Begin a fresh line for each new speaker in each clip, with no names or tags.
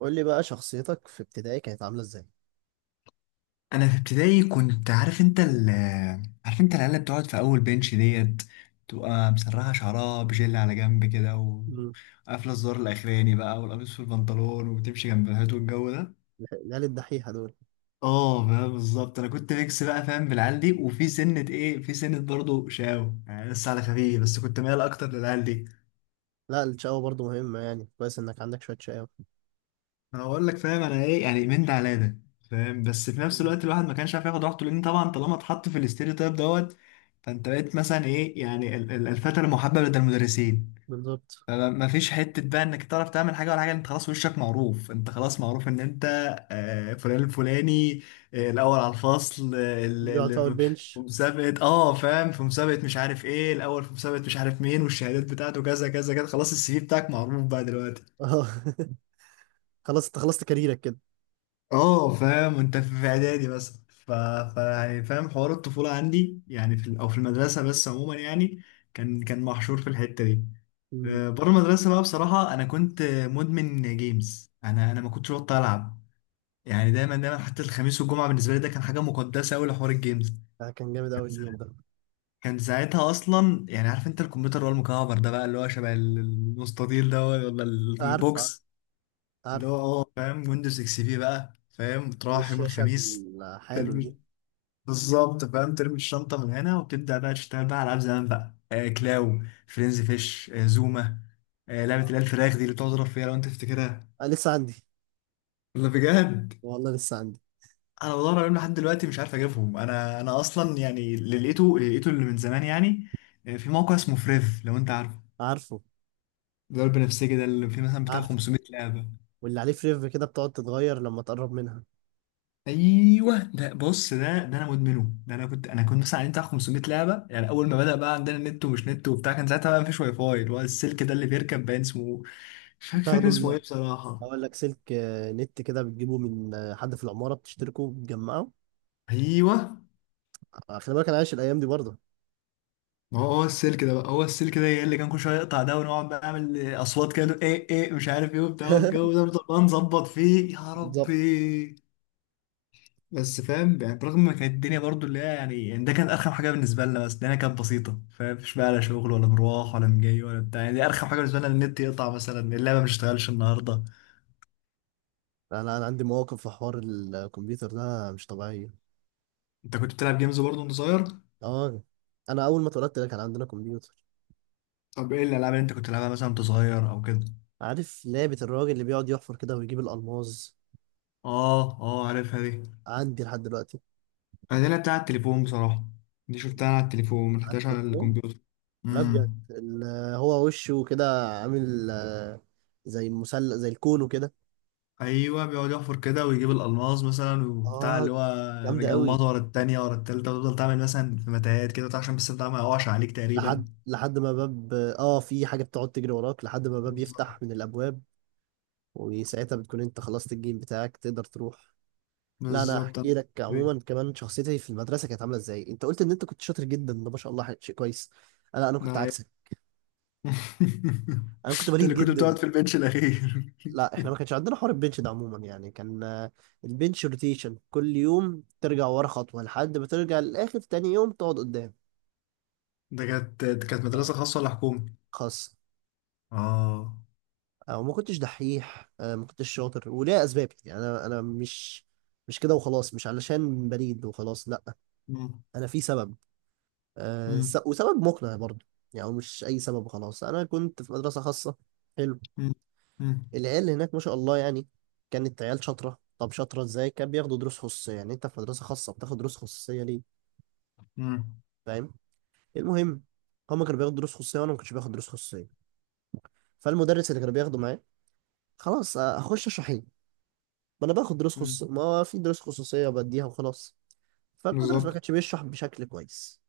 قول لي بقى شخصيتك في ابتدائي كانت عاملة ازاي؟
انا في ابتدائي كنت عارف انت ال- عارف انت العيال اللي بتقعد في اول بنش ديت، تبقى مسرحه شعرها بجل على جنب كده
مم.
وقافله الزر الاخراني بقى والقميص في البنطلون وبتمشي جنب الهات والجو ده.
العيال الدحيحة دول.
اه فاهم بالظبط، انا كنت ميكس بقى فاهم بالعيال دي، وفي سنه ايه، في سنه برضه شاو يعني لسه على خفيف، بس كنت مايل اكتر للعيال دي.
لا، الشقاوة برضو مهمة، يعني كويس انك عندك شوية شقاوة.
انا بقول لك فاهم انا ايه يعني، من ده على ده. فاهم بس في نفس
مم.
الوقت الواحد ما كانش عارف ياخد راحته، لان طبعا طالما اتحط في الاستيريو تايب دوت، فانت بقيت مثلا ايه يعني ال- ال- الفتى المحبب لدى المدرسين.
بالظبط.
ما فيش حته بقى انك تعرف تعمل حاجه ولا حاجه، انت خلاص وشك معروف، انت خلاص معروف ان انت آه، فلان الفلاني، آه، الاول على الفصل، آه، ال-
اللي بيقعد في اول
ال- في
بنش.
مسابقة، اه فاهم، في مسابقة مش عارف ايه الاول، في مسابقة مش عارف مين، والشهادات بتاعته كذا كذا كذا، خلاص السي في بتاعك معروف بقى دلوقتي.
اه. خلاص انت خلصت كاريرك كده.
اه فاهم، انت في اعدادي مثلا ف... ف يعني فاهم حوار الطفوله عندي يعني في ال... او في المدرسه، بس عموما يعني كان محشور في الحته دي.
مم.
آه، بره المدرسه بقى، بصراحه انا كنت مدمن جيمز، انا ما كنتش بطل العب. يعني دايما حتى الخميس والجمعه بالنسبه لي ده كان حاجه مقدسه قوي لحوار الجيمز.
آه، كان جامد
كان
اوي
سا-
اليوم ده.
كان ساعتها اصلا يعني، عارف انت الكمبيوتر اللي هو المكعب ده بقى، اللي هو شبه ال- المستطيل ده، ولا ال-
عارف، عارف،
البوكس اللي هو
عارف.
اه فاهم، ويندوز اكس بي بقى فاهم، تروح يوم
والشاشة
الخميس
الحامل دي؟
بالظبط فاهم، ترمي الشنطة من هنا وتبدأ بقى تشتغل بقى على ألعاب زمان بقى، آه كلاو فرينزي فيش، آه زوما، آه لعبة اللي هي الفراخ دي اللي بتقعد تضرب فيها، لو أنت تفتكرها.
آه، لسه عندي.
ولا بجد؟
والله لسه عندي.
أنا بدور عليهم لحد دلوقتي مش عارف أجيبهم. أنا أصلا يعني اللي لقيته اللي من زمان يعني. آه، في موقع اسمه فريف لو أنت عارفه،
عارفه،
ده البنفسجي ده، اللي فيه مثلا بتاع
عارفه.
500 لعبة.
واللي عليه فريف كده بتقعد تتغير لما تقرب منها.
ايوه ده، بص ده، ده انا مدمنه، ده انا كنت، انا كنت مثلا عليه بتاع 500 لعبه. يعني اول ما بدا بقى عندنا نت ومش نت وبتاع، كان ساعتها بقى مفيش واي فاي، اللي هو السلك ده اللي بيركب باين اسمه مش فاكر، فاكر
تاخده
اسمه
من.
ايه بصراحه.
اقول لك سلك، نت كده، بتجيبه من حد في العمارة، بتشتركه بتجمعه.
ايوه،
خلي بالك انا عايش الايام دي برضه.
ما هو هو السلك ده بقى هو السلك ده اللي كان كل شويه يقطع ده، ونقعد بقى نعمل اصوات كده، نقول ايه ايه مش عارف ايه وبتاع، والجو ده بنفضل بقى نظبط فيه يا
بالظبط.
ربي. بس فاهم يعني، برغم ما كانت الدنيا برضو اللي هي يعني، يعني ده كانت ارخم حاجه بالنسبه لنا، بس الدنيا كانت بسيطه فاهم، مش بقى لا شغل ولا مروح ولا مجاي ولا بتاع، يعني دي ارخم حاجه بالنسبه لنا إن النت يقطع مثلا، اللعبه مش شغالش النهارده.
انا عندي مواقف في حوار الكمبيوتر ده مش طبيعيه.
انت كنت بتلعب جيمز برضو وانت صغير؟
اه، انا اول ما اتولدت لك كان عندنا كمبيوتر.
طب ايه الالعاب اللي انت كنت بتلعبها مثلا وانت صغير او كده؟
عارف لعبه الراجل اللي بيقعد يحفر كده ويجيب الالماظ؟
اه اه عارفها دي.
عندي لحد دلوقتي.
انا دي لعبتها على التليفون بصراحه، دي شفتها على التليفون ما
على
لعبتهاش على
التليفون.
الكمبيوتر.
لا بجد، هو وشه كده عامل، زي مسلة، زي الكون، وكده.
ايوه بيقعد يحفر كده ويجيب الالماس مثلا وبتاع
اه،
اللي هو،
جامده قوي.
مجمده ورا التانية ورا التالتة، وتفضل تعمل مثلا في متاهات كده بتاع، عشان بس بتاع ما يقعش عليك تقريبا.
لحد ما باب، في حاجه بتقعد تجري وراك لحد ما باب
بالظبط،
يفتح من الابواب. وساعتها بتكون انت خلصت الجيم بتاعك، تقدر تروح. لا، انا
بالظبط،
احكي
انا
لك
ده
عموما كمان. شخصيتي في المدرسه كانت عامله ازاي؟ انت قلت ان انت كنت شاطر جدا، ده ما شاء الله، شيء كويس. لا، انا كنت
حقيقي.
عكسك. انا كنت
انت
بليد
اللي كنت
جدا.
بتقعد في البنش الاخير؟
لا، احنا ما كانش عندنا حوار البنش ده عموما، يعني كان. البنش روتيشن، كل يوم ترجع ورا خطوه، لحد ما ترجع للاخر، تاني يوم تقعد قدام.
ده كانت، ده كانت
آه.
مدرسة خاصة ولا حكومي؟
خاص.
اه.
وما كنتش دحيح، ما كنتش شاطر، وليا اسبابي يعني. انا مش. مش كده وخلاص، مش علشان بليد وخلاص، لا.
مم.
انا في سبب،
مم.
وسبب مقنع برضه. يعني هو مش أي سبب خلاص. أنا كنت في مدرسة خاصة. حلو.
مم. مم.
العيال هناك ما شاء الله يعني. كانت عيال شاطرة. طب شاطرة إزاي؟ كان بياخدوا دروس خصوصية. يعني أنت في مدرسة خاصة بتاخد دروس خصوصية ليه؟
مم.
فاهم. المهم، هما كانوا بياخدوا دروس خصوصية وأنا ما كنتش باخد دروس خصوصية. فالمدرس اللي كان بياخده معايا، خلاص، هخش أشرح إيه؟ ما أنا باخد دروس
مم.
خصوصية. ما هو في دروس خصوصية، بديها وخلاص. فالمدرس ما
بالظبط.
كانش بيشرح بشكل كويس.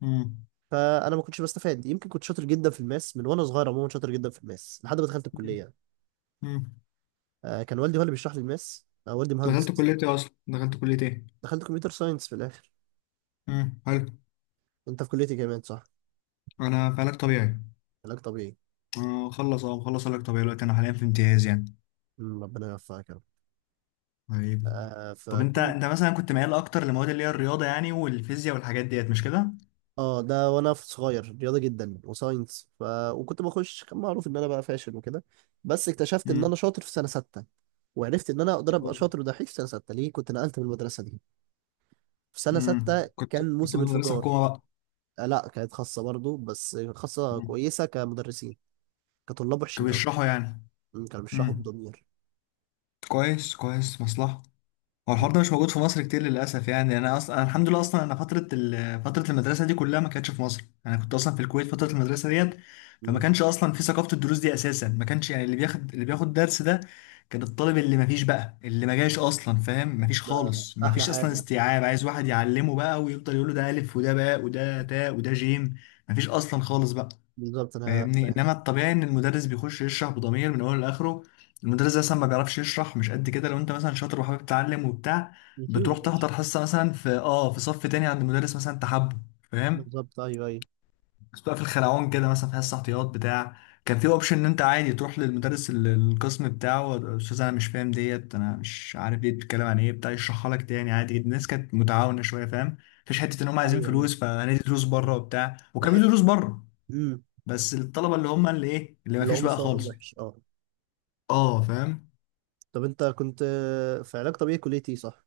مم.
فانا ما كنتش بستفاد. يمكن كنت شاطر جدا في الماس من وانا صغير، عموما شاطر جدا في الماس لحد ما دخلت الكليه.
مم.
كان والدي هو اللي بيشرح لي الماس، والدي مهندس
دخلت
أصلاً.
كلية ايه اصلا؟ دخلت كلية ايه؟
دخلت كمبيوتر ساينس في الاخر.
مم. حلو.
انت في كليه إيه كمان، صح؟
انا في علاج طبيعي.
علاج طبيعي.
آه، مخلص، اه مخلص علاج طبيعي دلوقتي، انا حاليا في امتياز يعني.
مم. ربنا يوفقك يا رب.
طيب. طب انت،
فكنت.
انت مثلا كنت ميال اكتر لمواد اللي هي الرياضه يعني والفيزياء والحاجات ديت، مش كده؟
اه، ده وانا في صغير رياضه جدا وساينس ف. وكنت بخش، كان معروف ان انا بقى فاشل وكده. بس اكتشفت ان
امم.
انا شاطر في سنه سته. وعرفت ان انا اقدر ابقى شاطر ودحيح في سنه سته. ليه كنت نقلت من المدرسه دي؟ في سنه سته
كنت
كان
في
موسم
مدرسه
انفجار.
حكومه بقى؟
آه لا، كانت خاصه برضو، بس خاصه
مم.
كويسه كمدرسين. كطلاب وحشين
كانوا
قوي.
بيشرحوا يعني؟
مم. كانوا بيشرحوا
امم.
بضمير.
كويس كويس، مصلحه. هو الحوار ده مش موجود في مصر كتير للاسف يعني، انا اصلا أنا الحمد لله اصلا انا فتره ال... فتره المدرسه دي كلها ما كانتش في مصر، انا كنت اصلا في الكويت فتره المدرسه ديت. فما
مم.
كانش اصلا في ثقافه الدروس دي اساسا، ما كانش يعني، اللي بياخد، اللي بياخد درس ده كان الطالب اللي ما فيش بقى، اللي ما جاش اصلا فاهم، ما فيش
ده
خالص، ما
احلى
فيش اصلا
حاجه.
استيعاب، عايز واحد يعلمه بقى ويفضل يقول له ده الف وده باء وده تاء وده جيم. ما فيش اصلا خالص بقى.
بالظبط، انا
فاهمني؟
فاهم.
انما الطبيعي ان المدرس بيخش يشرح بضمير من اوله لاخره. المدرس ده اصلا ما بيعرفش يشرح، مش قد كده. لو انت مثلا شاطر وحابب تتعلم وبتاع،
يوتيوب يا
بتروح
باشا.
تحضر حصه مثلا في اه في صف تاني عند مدرس مثلا تحبه. فاهم؟
بالظبط، ايوه، ايوه.
بس بقى في الخلعون كده مثلا، في حصه احتياط بتاع، كان في اوبشن ان انت عادي تروح للمدرس ال- القسم بتاعه، استاذ انا مش فاهم ديت، انا مش عارف دي بتتكلم عن ايه بتاع، يشرحها لك تاني عادي جدا. الناس كانت متعاونه شويه فاهم، مفيش حته ان هم عايزين
ايوه، ايوه.
فلوس فهندي دروس بره وبتاع،
في
وكان في
حته.
دروس بره،
امم.
بس الطلبه اللي هم اللي ايه، اللي ما
اللي هو
فيش بقى
مستوى
خالص.
وحش، اه.
اه فاهم.
طب انت كنت في علاج طبيعي، كليه ايه صح؟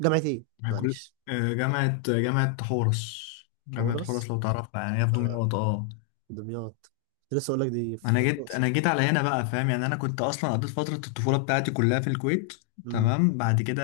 جامعه ايه؟
كل
معلش.
آه، جامعه، جامعه حورس. جامعه
حورس.
حورس لو تعرفها، يعني هي في
آه،
دمياط اه.
دمياط. كنت لسه اقول لك دي في
انا جيت انا
الاقصر.
جيت على هنا بقى فاهم، يعني انا كنت اصلا قضيت فتره الطفوله بتاعتي كلها في الكويت.
امم.
تمام، بعد كده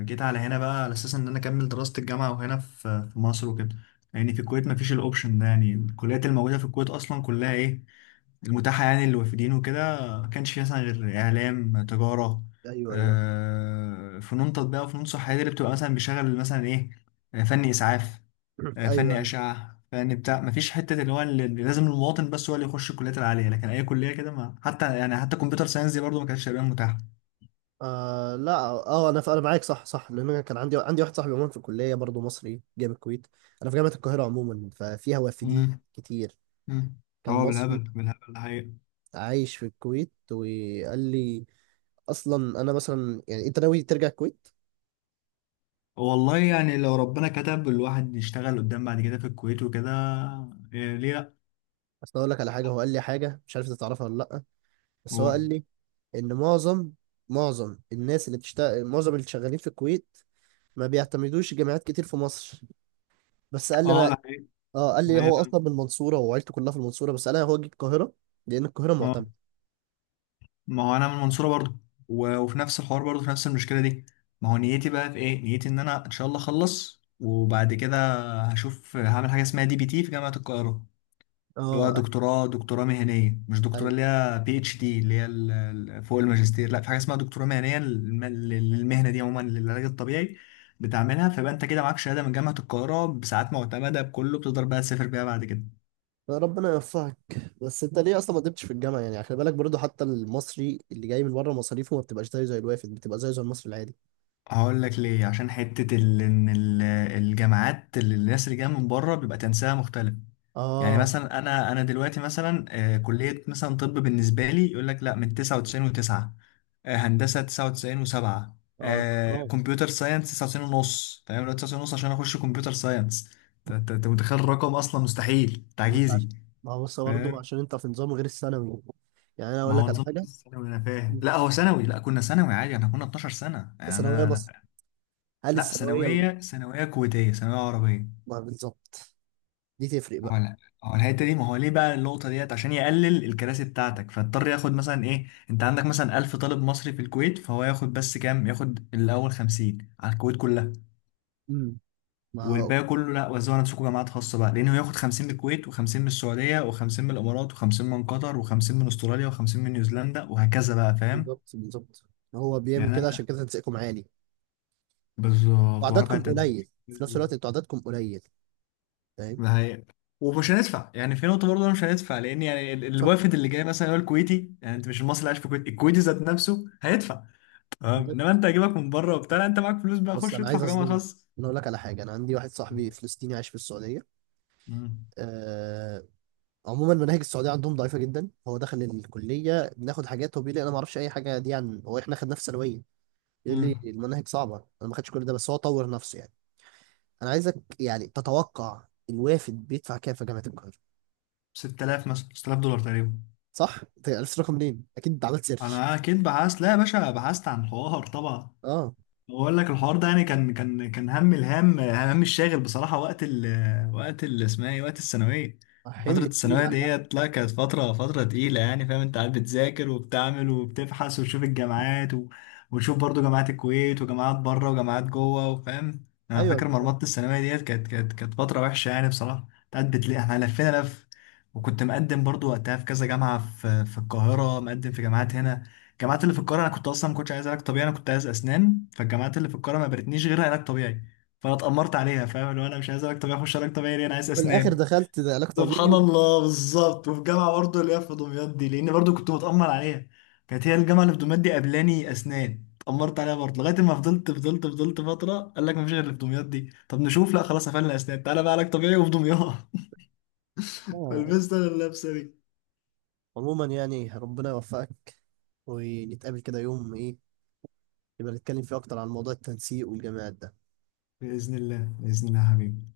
جيت على هنا بقى، على اساس ان انا اكمل دراسه الجامعه وهنا في في مصر وكده. يعني في الكويت ما فيش الاوبشن ده، يعني الكليات الموجوده في الكويت اصلا كلها ايه، المتاحة يعني للوافدين وكده، ما كانش فيها مثلا غير إعلام، تجارة،
ايوه، ايوه.
آه، فنون تطبيق، وفنون صحية دي اللي بتبقى مثلا بيشغل مثلا إيه، آه، فن إسعاف، آه، فن
ايوه، ايوه.
أشعة، فن بتاع. ما فيش حتة اللي هو اللي لازم المواطن بس هو اللي يخش الكليات العالية، لكن أي كلية كده ما حتى يعني، حتى كمبيوتر ساينس دي برضه ما كانتش تقريبا متاحة.
آه لا، انا معاك، صح، صح. لان انا كان عندي واحد صاحبي، عموما في الكليه برضه، مصري جاي من الكويت. انا في جامعه القاهره، عموما ففيها وافدين
مم.
كتير.
مم.
كان
اه
مصري
بالهبل بالهبل الحقيقة.
عايش في الكويت، وقال لي، اصلا انا مثلا، يعني انت ناوي ترجع الكويت؟
والله يعني لو ربنا كتب الواحد يشتغل قدام بعد كده في الكويت وكده، إيه ليه لأ.
اصل اقول لك على حاجه. هو قال لي حاجه، مش عارف انت تعرفها ولا لا. بس هو
هو
قال لي ان معظم اللي شغالين في الكويت ما بيعتمدوش جامعات كتير في مصر. بس قال لي
اه،
انا،
ده حقيقي،
اه، قال
ده
لي
حقيقي
هو
فعلا.
اصلا من المنصوره وعيلته كلها في المنصوره، بس قال لي هو جه القاهره لان القاهره
اه،
معتمده.
ما هو انا من المنصوره برضو، و- وفي نفس الحوار برضو في نفس المشكله دي. ما هو نيتي بقى في ايه، نيتي ان انا ان شاء الله اخلص وبعد كده هشوف هعمل حاجه اسمها دي بي تي في جامعه القاهره. اللي هو
اه، ايوه،
دكتوراه، دكتوراه مهنيه، مش دكتوراه
ايوه.
اللي هي بي اتش دي اللي هي ال- ال- فوق الماجستير، لا في حاجه اسمها دكتوراه مهنيه للم- للمهنه دي عموما، للعلاج الطبيعي. بتعملها، فيبقى انت كده معاك شهاده من جامعه القاهره بساعات معتمده بكله، بتقدر بقى تسافر بيها بعد كده.
ربنا يوفقك. بس انت ليه اصلا ما قدمتش في الجامعه؟ يعني خلي بالك برضه، حتى المصري اللي جاي من بره مصاريفه ما بتبقاش زيه زي الوافد، بتبقى زيه زي المصري العادي.
هقول لك ليه، عشان حتة ال... إن ال- الجامعات اللي الناس اللي جاية من بره بيبقى تنسيقها مختلف. يعني
اه،
مثلا أنا دلوقتي مثلا آه، كلية مثلا طب بالنسبة لي يقول لك لا، من 99 و9، هندسة 99 و7،
اه، الارقام.
كمبيوتر ساينس 99 ونص تمام، لو 99 ونص عشان أخش كمبيوتر ساينس. أنت، أنت- أنت متخيل الرقم، أصلا مستحيل
انت
تعجيزي.
عشان. ما هو بص برضه،
فاهم.
عشان انت في نظام غير الثانوي. يعني انا
ما
اقول لك
هو
على
نظام
حاجه.
ثانوي أنا فاهم، لا
انت
هو ثانوي، لا كنا ثانوي عادي، احنا كنا 12 سنة يعني
ثانويه مصر؟
أنا.
هل
لا
الثانويه
ثانوية، ثانوية كويتية، ثانوية عربية.
ما بالظبط، دي تفرق
هو
بقى.
لا، هو الحتة دي، ما هو ليه بقى النقطة ديت، عشان يقلل الكراسي بتاعتك، فاضطر ياخد مثلا ايه، انت عندك مثلا 1000 طالب مصري في الكويت، فهو ياخد بس كام، ياخد الأول 50 على الكويت كلها،
امم. ما هو.
والباقي كله لا وزعوا على نفسكم جامعات خاصة بقى. لأنه ياخد 50 من الكويت، و50 من السعودية، و50 من الإمارات، و50 من قطر، و50 من أستراليا، و50 من نيوزيلندا، وهكذا بقى فاهم.
بالظبط، بالظبط. هو بيعمل
يعني
كده عشان
أنا
كده تنسيقكم عالي.
بالظبط، ورا فيها
وعددكم
التنسيق
قليل في نفس الوقت، انتوا عددكم قليل. فاهم.
ده هي. ومش هندفع يعني، في نقطة برضه أنا مش هندفع، لأن يعني ال-
بالظبط،
الوافد اللي جاي مثلا هو الكويتي، يعني أنت مش المصري اللي عايش في الكويت، الكويتي ذات نفسه هيدفع. تمام، إنما
بالظبط.
أنت هجيبك من بره وبتاع، لا، أنت معاك فلوس بقى،
بص،
خش
انا
ادفع
عايز
في جامعة
اصدمك.
خاصة.
انا اقول لك على حاجه، انا عندي واحد صاحبي فلسطيني عايش في السعوديه.
امم.
آه، عموما مناهج السعوديه عندهم ضعيفه جدا، هو دخل الكليه بناخد حاجات هو بيقول لي انا ما اعرفش اي حاجه دي، عن هو احنا خدناه في ثانويه. يقول لي
امم.
المناهج صعبه. انا ما خدتش كل ده، بس هو طور نفسه يعني. انا عايزك يعني تتوقع الوافد بيدفع كام في جامعه القاهره.
6000 مثلا، 6000 دولار تقريبا.
صح، انت عرفت الرقم منين؟ اكيد انت عملت سيرش.
أنا أكيد بحثت، لا يا باشا بحثت عن حوار طبعا.
اه.
بقول لك الحوار ده يعني، كان هم الهام، هم الشاغل بصراحة وقت ال، وقت ال اسمها ايه، وقت الثانوية.
حمل
فترة
تقيل
الثانوية
على الأهل.
ديت، لا كانت فترة، فترة تقيلة يعني فاهم، انت قاعد بتذاكر وبتعمل وبتبحث وتشوف الجامعات و... وتشوف برضو جامعات الكويت وجامعات بره وجامعات جوه وفاهم. انا
ايوه،
فاكر
بالظبط.
مرمطة الثانوية ديت، كانت فترة وحشة يعني بصراحة، كنت قاعد بتلاقي احنا لفينا لف. وكنت مقدم برضو وقتها في كذا جامعة في في القاهرة، مقدم في جامعات هنا. الجامعات اللي في القاهره، انا كنت اصلا ما كنتش عايز علاج طبيعي، انا كنت عايز اسنان، فالجامعات اللي في القاهره ما برتنيش غير علاج طبيعي، فانا اتامرت عليها فاهم، اللي هو انا مش عايز علاج طبيعي، اخش علاج طبيعي ليه، انا عايز
في الاخر
اسنان.
دخلت ده علاج
سبحان
طبيعي.
الله بالظبط. وفي جامعه برضه اللي هي في دمياط دي، لان برضه كنت متامر عليها، كانت هي الجامعه اللي في دمياط دي قبلاني اسنان، اتامرت عليها برضه، لغايه ما فضلت فتره، قال لك ما فيش غير اللي في دمياط دي، طب نشوف، لا خلاص قفلنا اسنان، تعالى بقى علاج طبيعي وفي دمياط.
آه.
فلبست انا اللبسه دي.
عموما يعني ربنا يوفقك. ونتقابل كده يوم ايه، يبقى نتكلم فيه اكتر عن موضوع التنسيق والجامعات ده.
باذن الله، باذن الله يا حبيبي.